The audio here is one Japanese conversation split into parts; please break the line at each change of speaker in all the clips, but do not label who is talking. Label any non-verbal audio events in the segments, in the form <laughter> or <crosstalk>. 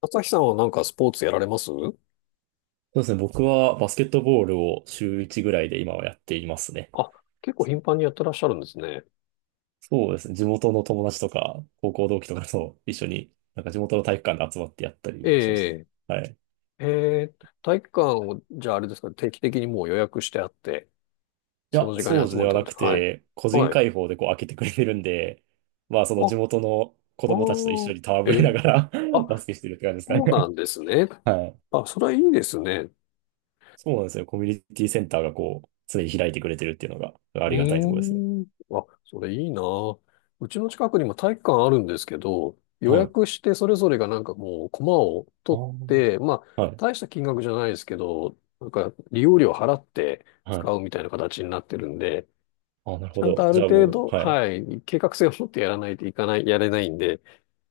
朝日さんはなんかスポーツやられます？
そうですね。僕はバスケットボールを週1ぐらいで今はやっていますね。
あ、結構頻繁にやってらっしゃるんですね。
そうですね。地元の友達とか、高校同期とかと一緒に、なんか地元の体育館で集まってやった
え
りはしますね。
え、
はい。い
ええ、体育館を、じゃああれですか、定期的にもう予約してあって、そ
や、
の時間
掃
に集
除
ま
で
るっ
は
て感
な
じ。
く
はい。
て、個人
はい。
開放でこう開けてくれてるんで、まあその地
あ、
元の子
ああ、
供たちと一緒に戯
え
れな
え、
がら
あ、
<laughs> バスケしてるって感じです
そう
か
な
ね。
んですね。
はい。
あ、それはいいですね。
そうなんですよ。コミュニティセンターがこう、常に開いてくれてるっていうのがあ
う
りがたいところですね。
ーん。あ、それいいな。うちの近くにも体育館あるんですけど、予
はい。
約してそれぞれがなんかもうコマを取って、
あ
まあ、
あ。はい。
大した金額じゃないですけど、なんか利用料払って
は
使
い。
うみたいな形になってるんで、
あ、なる
ち
ほ
ゃんと
ど。
ある
じゃあ
程
も
度、
う、はい。
はい、計画性を持ってやらないといかない、やれないんで、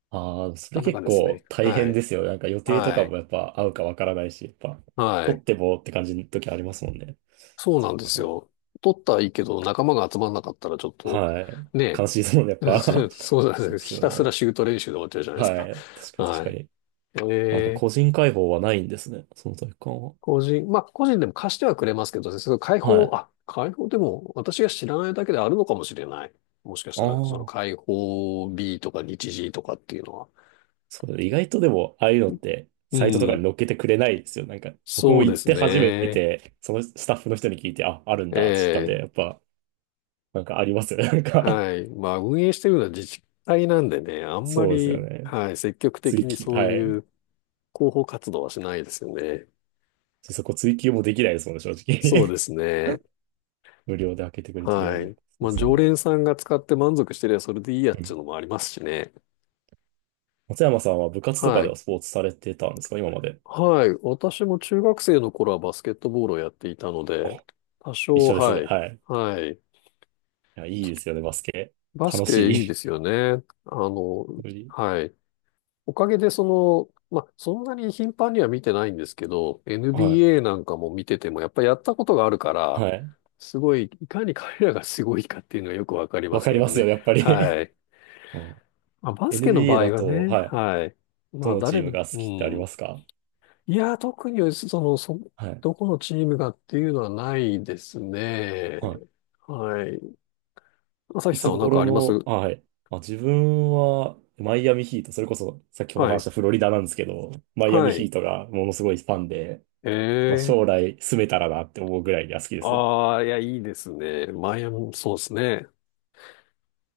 ああ、そ
な
れ
かなか
結
ですね。
構大
は
変
い。
ですよ。なんか予定と
は
か
い。
もやっぱ合うかわからないし、やっぱ、
は
取
い。
ってもって感じの時ありますもんね。
そう
そ
なんで
っ
す
か。
よ。取ったはいいけど、仲間が集まんなかったらちょっと、
はい。
ね。
悲しいですもんね、やっぱ。
<laughs> そう
<laughs>
なん
そ
で
うで
す。
す
ひ
よ
たすら
ね。
シュート練習で終わっちゃうじゃないです
は
か。
い。確かに確
は
か
い。
に。
え
なんか個
ー、
人解放はないんですね。その体育館は。
まあ、個人でも貸してはくれますけどね、その
はい。あ
開放でも私が知らないだけであるのかもしれない。もしかしたら、その
あ。
開放 B とか日時とかっていうのは。
そう意外とでも、ああいうのって、
う
サイトとかに
ん、
載っけてくれないですよ。なんか、僕
そ
も
うで
行っ
す
て初め
ね。
て、そのスタッフの人に聞いて、あ、あるんだって知ったんで、
ええ、
やっぱ、なんかありますよね。なんか
はい。まあ、運営してるのは自治体なんでね、あ
<laughs>、
んま
そうですよ
り、
ね。
はい、積極的
追
に
記、
そう
は
い
い。
う広報活動はしないですよね。
そこ追記もできないですもんね、正
そうで
直。
すね。
<laughs> 無料で開けてくれてるの
は
に。
い。
そ
ま
う
あ、
そ
常
う。
連さんが使って満足してりゃそれでいいやっ
う
ちゅう
ん。
のもありますしね。
松山さんは部活とか
は
で
い。
はスポーツされてたんですか、今まで。
はい。私も中学生の頃はバスケットボールをやっていたので、
あ、
多
一
少、
緒です
は
ね。
い。
はい。い
はい。
や、いいですよね、バスケ。
バス
楽
ケ
し
いいで
い。
すよね。あの、
<laughs> 無理
はい。おかげでその、まあ、そんなに頻繁には見てないんですけど、
はい。
NBA なんかも見てても、やっぱりやったことがあるから、
はい。
すごい、いかに彼らがすごいかっていうのがよくわかりま
わ
す
かり
けど
ますよ
ね。
ね、やっぱり。
は
<laughs>
い。
あ、
まあ、バスケの
NBA
場
だ
合は
と、
ね、
はい。
はい。
ど
まあ、
のチ
誰
ーム
も、
が好
う
きってあり
ん。
ますか？
いや、特に、その、
はい。
どこのチームがっていうのはないですね。
は
はい。朝
い。い
日さん
つ
は何か
頃
ありま
の、
す？
あ、はい。あ、自分は、マイアミヒート、それこそ先ほど
は
話し
い。
たフロリダなんですけど、マイア
は
ミヒ
い。
ートがものすごいファンで、まあ、
ええ。
将来住めたらなって思うぐらいには好きですね。
ああ、いや、いいですね。マイアミ、そうですね。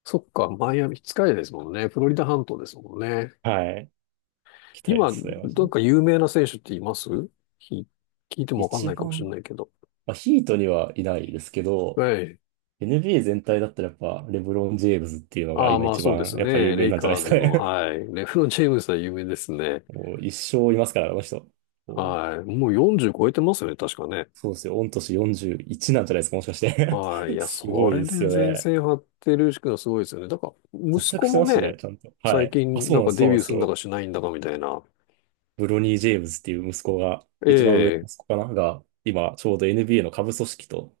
そっか、マイアミ、近いですもんね。フロリダ半島ですもんね。
はい。行きたいで
今、
すね、マジ
なん
で。
か有名な選手っています？ひ聞いてもわかん
一
ないかもしれ
番、
ないけど。
まあ、ヒートにはいないですけど、
はい。
NBA 全体だったらやっぱ、レブロン・ジェームズっていうのが
ああ、
今
まあ
一
そうで
番
す
やっぱ有
ね。
名
レイ
なんじゃない
カー
です
ズ
か
の、
ね。
はい。レブロン・ジェームスは有名ですね。
<laughs> もう一生いますから、あの人。こう
はい。もう40超えてますよね、確かね。
そうですよ。御年41なんじゃないですか、もしかして。
はい。い
<laughs>
や、
す
そ
ごい
れ
で
で
すよ
前
ね。
線張ってるしくはすごいですよね。だから、息
活躍
子
して
も
ますし
ね、
ね、ちゃんと。は
最
い。あ、
近
そう
なん
なんで
か
す、そ
デ
うな
ビ
ん
ュ
で
ーす
す
るんだ
よ。
かしないんだかみたいな。
ブロニー・ジェームズっていう息子が、
え
一番上の息
え。
子かなが、今、ちょうど NBA の下部組織と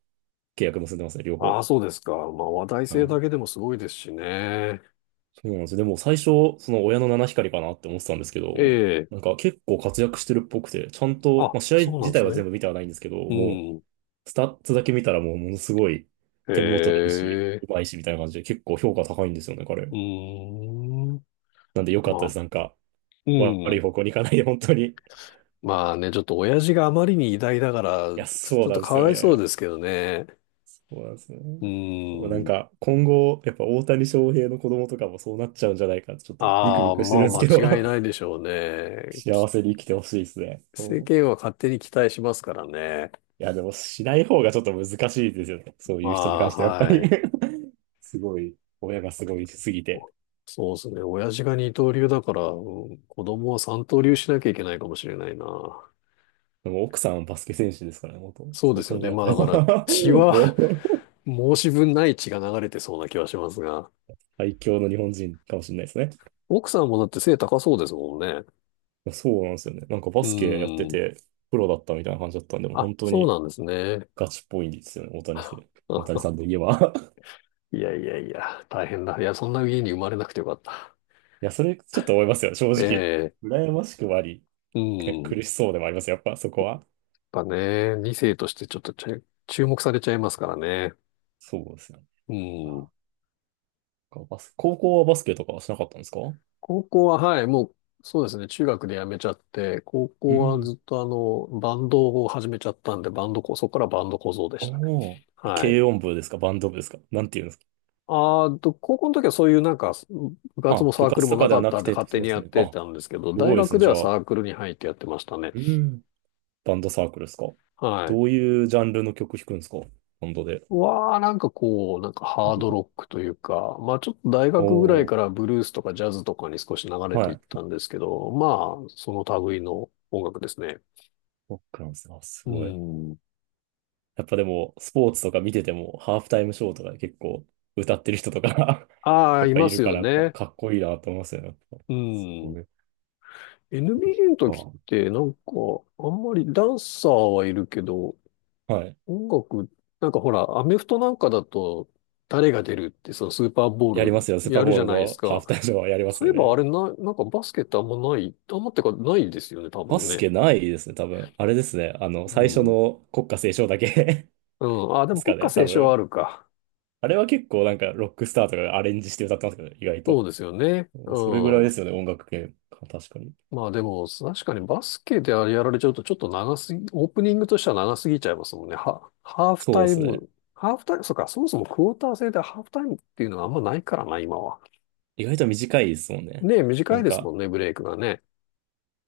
契約結んでますね、両
ああ、
方。
そうですか。まあ話題
は
性だ
い。
けでもすごいですしね。
そうなんですよ。でも最初、その親の七光りかなって思ってたんですけ
え
ど、
え。
なんか結構活躍してるっぽくて、ちゃんと、
あ、
まあ、試合
そうなん
自
で
体
す
は
ね。
全部見てはないんですけど、
う
もう、
ん。
スタッツだけ見たらもうものすごい
え
点も取れるし、
え。
うまいしみたいな感じで結構評価高いんですよね、彼。
うーん。
なんで良かったで
まあ、
す。なんか、
う
悪い
ん。
方向に行かないで、本当に。い
まあね、ちょっと親父があまりに偉大だから、
や、
ち
そう
ょっ
な
と
んで
か
すよ
わいそう
ね。
ですけどね。
そうなんですよね。
う
なん
ーん。
か、今後、やっぱ大谷翔平の子供とかもそうなっちゃうんじゃないかって、ちょっとビク
あ
ビ
あ、
クして
ま
るん
あ
ですけど。
間違いないでしょうね。
幸せに生きてほしいですね。う
世
ん。
間は勝手に期待しますからね。
いや、でもしない方がちょっと難しいですよね。そう
ま
いう人に
あ、
関してはやっぱり
はい。
<laughs> すごい、親がすごいしすぎて。
そうですね。親父が二刀流だから、うん、子供は三刀流しなきゃいけないかもしれないな。
でも奥さんはバスケ選手ですからね、元。
そう
そ
で
う
すよ
考
ね。
え
まあ
た
だ
ら
から血
<laughs>
は、
もう、
<laughs> 申し分ない血が流れてそうな気はしますが。
最強の日本人かもしれないですね。
奥さんもだって背高そうですもんね。
いや、そうなんですよね。なんかバ
う
スケやって
ーん。
て、プロだったみたいな感じだったんで、もう
あ、
本当
そう
に
なんですね。
ガチっぽいんですよね、大谷選手。大谷
あ
さんといえば <laughs>
いやいやいや、大変だ。いや、そんな家に生まれなくてよかった。
いや、それちょっと思いますよ、正
え
直。
え、
羨ましくもあり、
う
ね、
ん。やっ
苦しそうでもあります、やっぱそこは。
ぱね、2世としてちょっと注目されちゃいますからね。
そうですよね。
う
わ
ん。
かバス、高校はバスケとかはしなかったんですか？
高校は、はい、もう、そうですね、中学で辞めちゃって、高
う
校は
ん。
ずっとあの、バンドを始めちゃったんで、バンドこ、そこからバンド小僧でしたね。
おー。
はい。
軽音部ですか、バンド部ですか、なんていうんですか？
あーと、高校の時はそういうなんか、部活も
あ、
サ
部
ークル
活
も
と
な
かで
か
は
っ
な
た
く
んで
て、
勝
そ
手
う
に
です
やっ
ね。
て
あ、
たんですけど、
す
大
ごいです
学
ね、
で
じ
は
ゃあ。
サークルに入ってやってましたね。
うん。バンドサークルですか？
はい。
どういうジャンルの曲弾くんですか？バンドで。
わあ、なんかこう、なんかハードロックというか、まあちょっと大学ぐらい
おー。
からブルースとかジャズとかに少し流れて
は
いっ
い。
たんですけど、まあその類の音楽ですね。
ロックなんですね。あ、す
う
ごい。
ん。
やっぱでも、スポーツとか見てても、ハーフタイムショーとかで結構歌ってる人とか
あ
<laughs>
あ、
やっ
い
ぱ
ま
いる
す
か
よ
ら、やっぱ
ね。
かっこいいなと思いますよね。やっぱ
う
す
ん。
ごい。
NBA の時っ
そっ
てなんか、あんまりダンサーはいるけど、
か。はい。
音楽、なんかほら、アメフトなんかだと、誰が出るって、そのスーパーボ
や
ー
りま
ル
すよ。スーパ
や
ー
る
ボ
じ
ー
ゃ
ル
ないです
のハー
か。
フタイムショーはやりま
そ
す
ういえ
よ
ばあ
ね。
れな、なんかバスケってあんまない、あんまってかないですよね、多
バ
分
ス
ね。
ケないですね、多分。あれですね。あの、
う
最初
ん。
の国歌斉唱だけ
うん。あ、
<laughs>
で
で
も
す
国
か
歌
ね、多
斉唱はあ
分。
るか。
あれは結構なんかロックスターとかがアレンジして歌ってますけど、意外
そう
と。
ですよね。う
それぐらいで
ん。
すよね、音楽系。確かに。
まあでも、確かにバスケであれやられちゃうとちょっと長すぎ、オープニングとしては長すぎちゃいますもんね。ハーフ
そ
タ
うで
イ
すね。
ム。ハーフタイム、そうか、そもそもクォーター制でハーフタイムっていうのはあんまないからな、今は。
意外と短いですもんね。
ねえ、
な
短い
ん
ですも
か、
んね、ブレイクがね。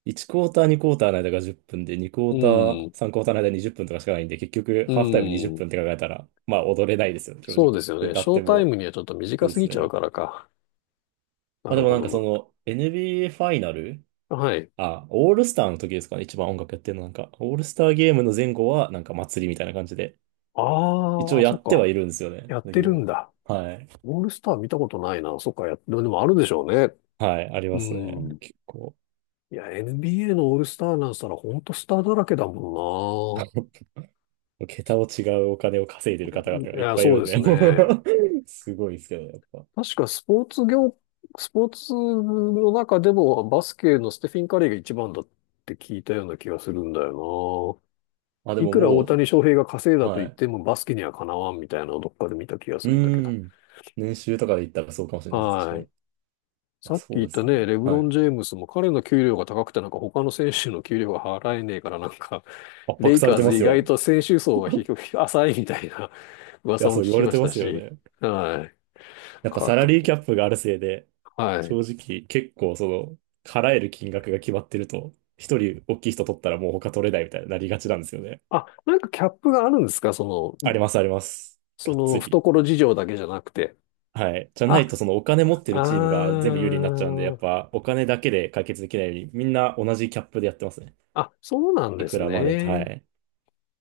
1クォーター、2クォーターの間が10分で、2クォ
う
ーター、
ん。
3クォーターの間20分とかしかないんで、結局、
う
ハーフタイム20
ん。
分っぷんって考えたら、まあ、踊れないですよね、正
そうで
直。
すよね。
歌
シ
っ
ョー
て
タイ
も、
ムにはちょっと
そ
短
うで
す
す
ぎちゃう
ね。
からか。な
まあ
る
でも
ほ
なんかそ
ど
の NBA ファイナル、
な。はい。
あ、オールスターの時ですかね、一番音楽やってるのなんか、オールスターゲームの前後はなんか祭りみたいな感じで、
あ
一
あ、
応
あ、
や
そっ
って
か。
はいるんですよね。
やっ
だ
て
け
るん
ど、
だ。
はい。
オールスター見たことないな。そっか、や、でもあるでしょうね。
はい、あり
う
ますね。
ん。
結構。
いや、NBA のオールスターなんしたらほんとスターだらけだも
<laughs> 桁を違うお金を稼いでる方々
ん
が
な。
いっ
いや、
ぱいい
そう
るん
です
で、
ね。
<laughs> すごいですけど、やっぱ。
確かスポーツの中でもバスケのステフィン・カリーが一番だって聞いたような気がするんだよ
あ、で
な。い
も
くら大
も
谷翔平が稼い
う、
だと
は
言っ
い。
てもバスケにはかなわんみたいなのをどっかで見た気がす
う
るんだけど。
ーん。年収とかで言ったらそうかもしれないです。確か
は
に。い
い。
や、
さっき
そ
言
う
っ
で
た
すよ
ね、
ね。
レブ
は
ロ
い。
ン・ジェームスも彼の給料が高くてなんか他の選手の給料が払えねえからなんか、
圧
レ
迫
イ
され
カー
てま
ズ
す
意外
よ。
と選手層が低く浅いみたいな <laughs>
い
噂
や、
も
そ
聞
う言わ
き
れ
ま
て
し
ま
た
すよ
し、
ね。
はい。
やっぱ
か
サラ
と、
リーキャップがあるせいで、
はい。
正直結構その、払える金額が決まってると、一人大きい人取ったらもう他取れないみたいになりがちなんですよね。
あ、なんかキャップがあるんですか？
あ
の、
りますあります。
そ
がっ
の
つり。
懐事情だけじゃなくて。
はい。じゃないと
あ、
そのお金持ってる
あ
チームが全部有利になっちゃうんで、やっ
ー、
ぱお金だけで解決できないように、みんな同じキャップでやってますね。
あ、そうなん
い
で
く
す
らまで、は
ね。
い。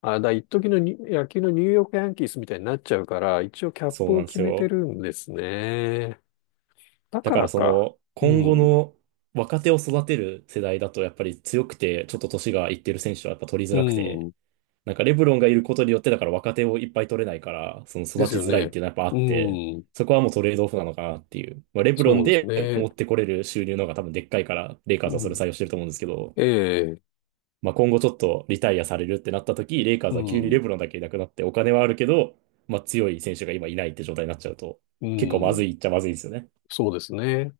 あ、一時のに野球のニューヨークヤンキースみたいになっちゃうから、一応キャッ
そう
プ
な
を
んで
決
す
めて
よ。
るんですね。だ
だ
か
か
ら
らそ
か。
の、
う
今後
ん。
の若手を育てる世代だとやっぱり強くて、ちょっと年がいってる選手はやっぱ取り
う
づらくて、
ん。
なんかレブロンがいることによって、だから若手をいっぱい取れないから、その
で
育
す
ち
よ
づらいっ
ね。
ていうのはやっぱ
う
あって、
ん。
そこはもうトレードオフなのかなっていう。まあ、レブロン
そうです
で持
ね。
ってこれる収入の方が多分でっかいから、レイカー
う
ズはそれ
ん。
採用してると思うんですけど、
ええ。
まあ、今後ちょっとリタイアされるってなった時、レイカー
う
ズは急にレ
ん。
ブロンだけいなくなって、お金はあるけど、まあ、強い選手が今いないって状態になっちゃうと、
う
結構ま
ん。
ずいっちゃまずいですよね。
そうですね。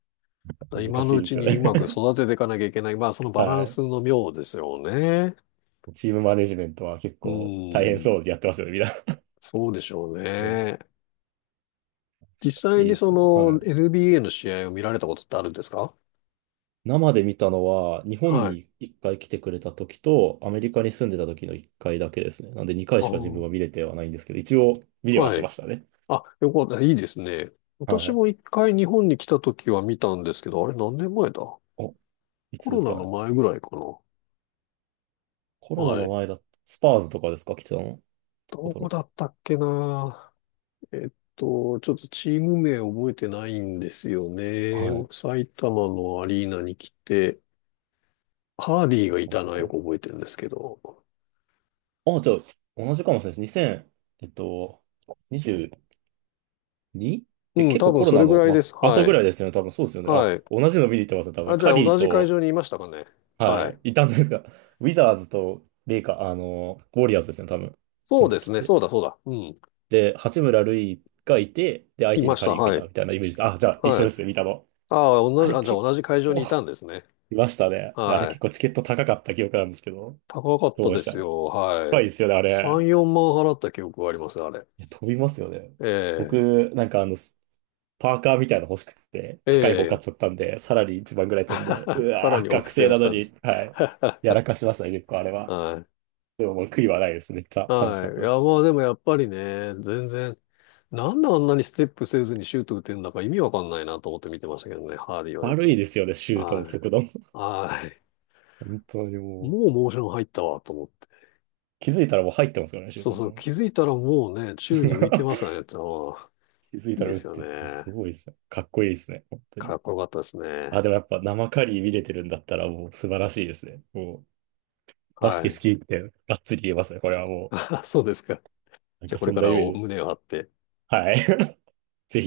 難
今の
しい
う
で
ち
すよ
にう
ね。
まく
<laughs>
育てていかなきゃいけない。まあ、その
は
バラン
い。
スの妙ですよね。
チームマネジメントは結
う
構大変
ん。
そうでやってますよね、みんな。
そうでしょう
<laughs> 難
ね。実
し
際
い
に
で
そ
すね。は
の
い。
NBA の試合を見られたことってあるんですか？
生で見たのは、日本
はい。
に一回来てくれた時と、アメリカに住んでた時の一回だけですね。なんで二回
あ
しか自分
ー、
は見れてはないんですけど、一応見れは
は
しま
い。
したね。
あ、よかった。いいですね。私
はい。
も一回日本に来た時は見たんですけど、あれ何年前だ？
お、い
コ
つで
ロ
す
ナ
か
の
ね。
前ぐらいかな。
コロナ
は
の
い。
前だった。スパーズとかですか、来てたの？どこ
ど
だ
こ
ろ
だったっけな。えっちょっとチーム名覚えてないんですよ
う。
ね。
はい。
埼玉のアリーナに来て、ハーディー
い
がい
たの
たのはよ
か。
く覚えてるんですけど。
あ、じゃあ、同じかもしれないです。2 0えっと、22? え、
うん、
結
多
構コ
分
ロ
そ
ナ
れぐ
の、
らい
ま、
です。
後
は
ぐ
い。
らいですよね。多分そうですよね。あ、
はい。
同じの見に行ってますね。多分。
あ、じゃ
カ
あ
リー
同じ会
と、
場にいましたかね。
は
はい。
い。いたんじゃないですか。ウィザーズとレイカー、あの、ウォリアーズですね、多分。そ
そう
の
で
時
す
っ
ね。
て。
そうだ、そうだ。うん。
で、八村塁がいて、で、相
い
手
ま
に
し
カ
た。
リーがい
は
た
い。
みたいなイメージで、あ、じゃあ一
は
緒で
い。
すね、見たの。
ああ、同
あ
じ、
れ
あ、じゃあ
結
同じ会場
構
にいたん
<laughs>
ですね。
いましたね。あれ
は
結構
い。
チケット高かった記憶なんですけど、
高かっ
ど
た
うで
で
し
す
た？
よ。は
高
い。
いですよね、あれ。
3、4万払った記憶があります、あれ。
いや飛びますよね。
え
僕、なんかあの、スパーカーみたいなの欲しくて、
え、え
高い方買っ
え、
ちゃったんで、さらに一番ぐらい飛んで、う
<laughs> さら
わ
に
ー、
お布
学
施
生
を
な
し
の
たんで
に、
す。
はい。やら
<laughs>
かしましたね、結構あれは。
はい。
でももう悔いはないです。めっちゃ楽し
は
かっ
い。
た
い
で
や、
す。
まあでもやっぱりね、全然、なんであんなにステップせずにシュート打てるんだか意味わかんないなと思って見てましたけどね、ハーリーはよ
悪いで
く。
すよね、シュートの
は
速度も。
い。はい。
<laughs> 本当にもう。
もうモーション入ったわと思って。
気づいたらもう入ってますよね、シュー
そ
ト
う
も
そう、
なん
気
か。
づいたらもうね、宙に浮いてますか
<laughs>
らね、ああ
気づい
い
た
い
ら
で
打っ
すよ
てる。すす
ね。
ごいですね。かっこいいですね、本当
か
に。
っこよかったですね。
あ、でもやっぱ生カリー見れてるんだったらもう素晴らしいですね。もう、バス
は
ケ好
い。
きってがっつり言えますね。これはも
<laughs> そうですか。
う、なん
じゃあ
か
これ
そん
か
なイ
ら
メージ
お
です。
胸を張って。
はい。<laughs> ぜひ。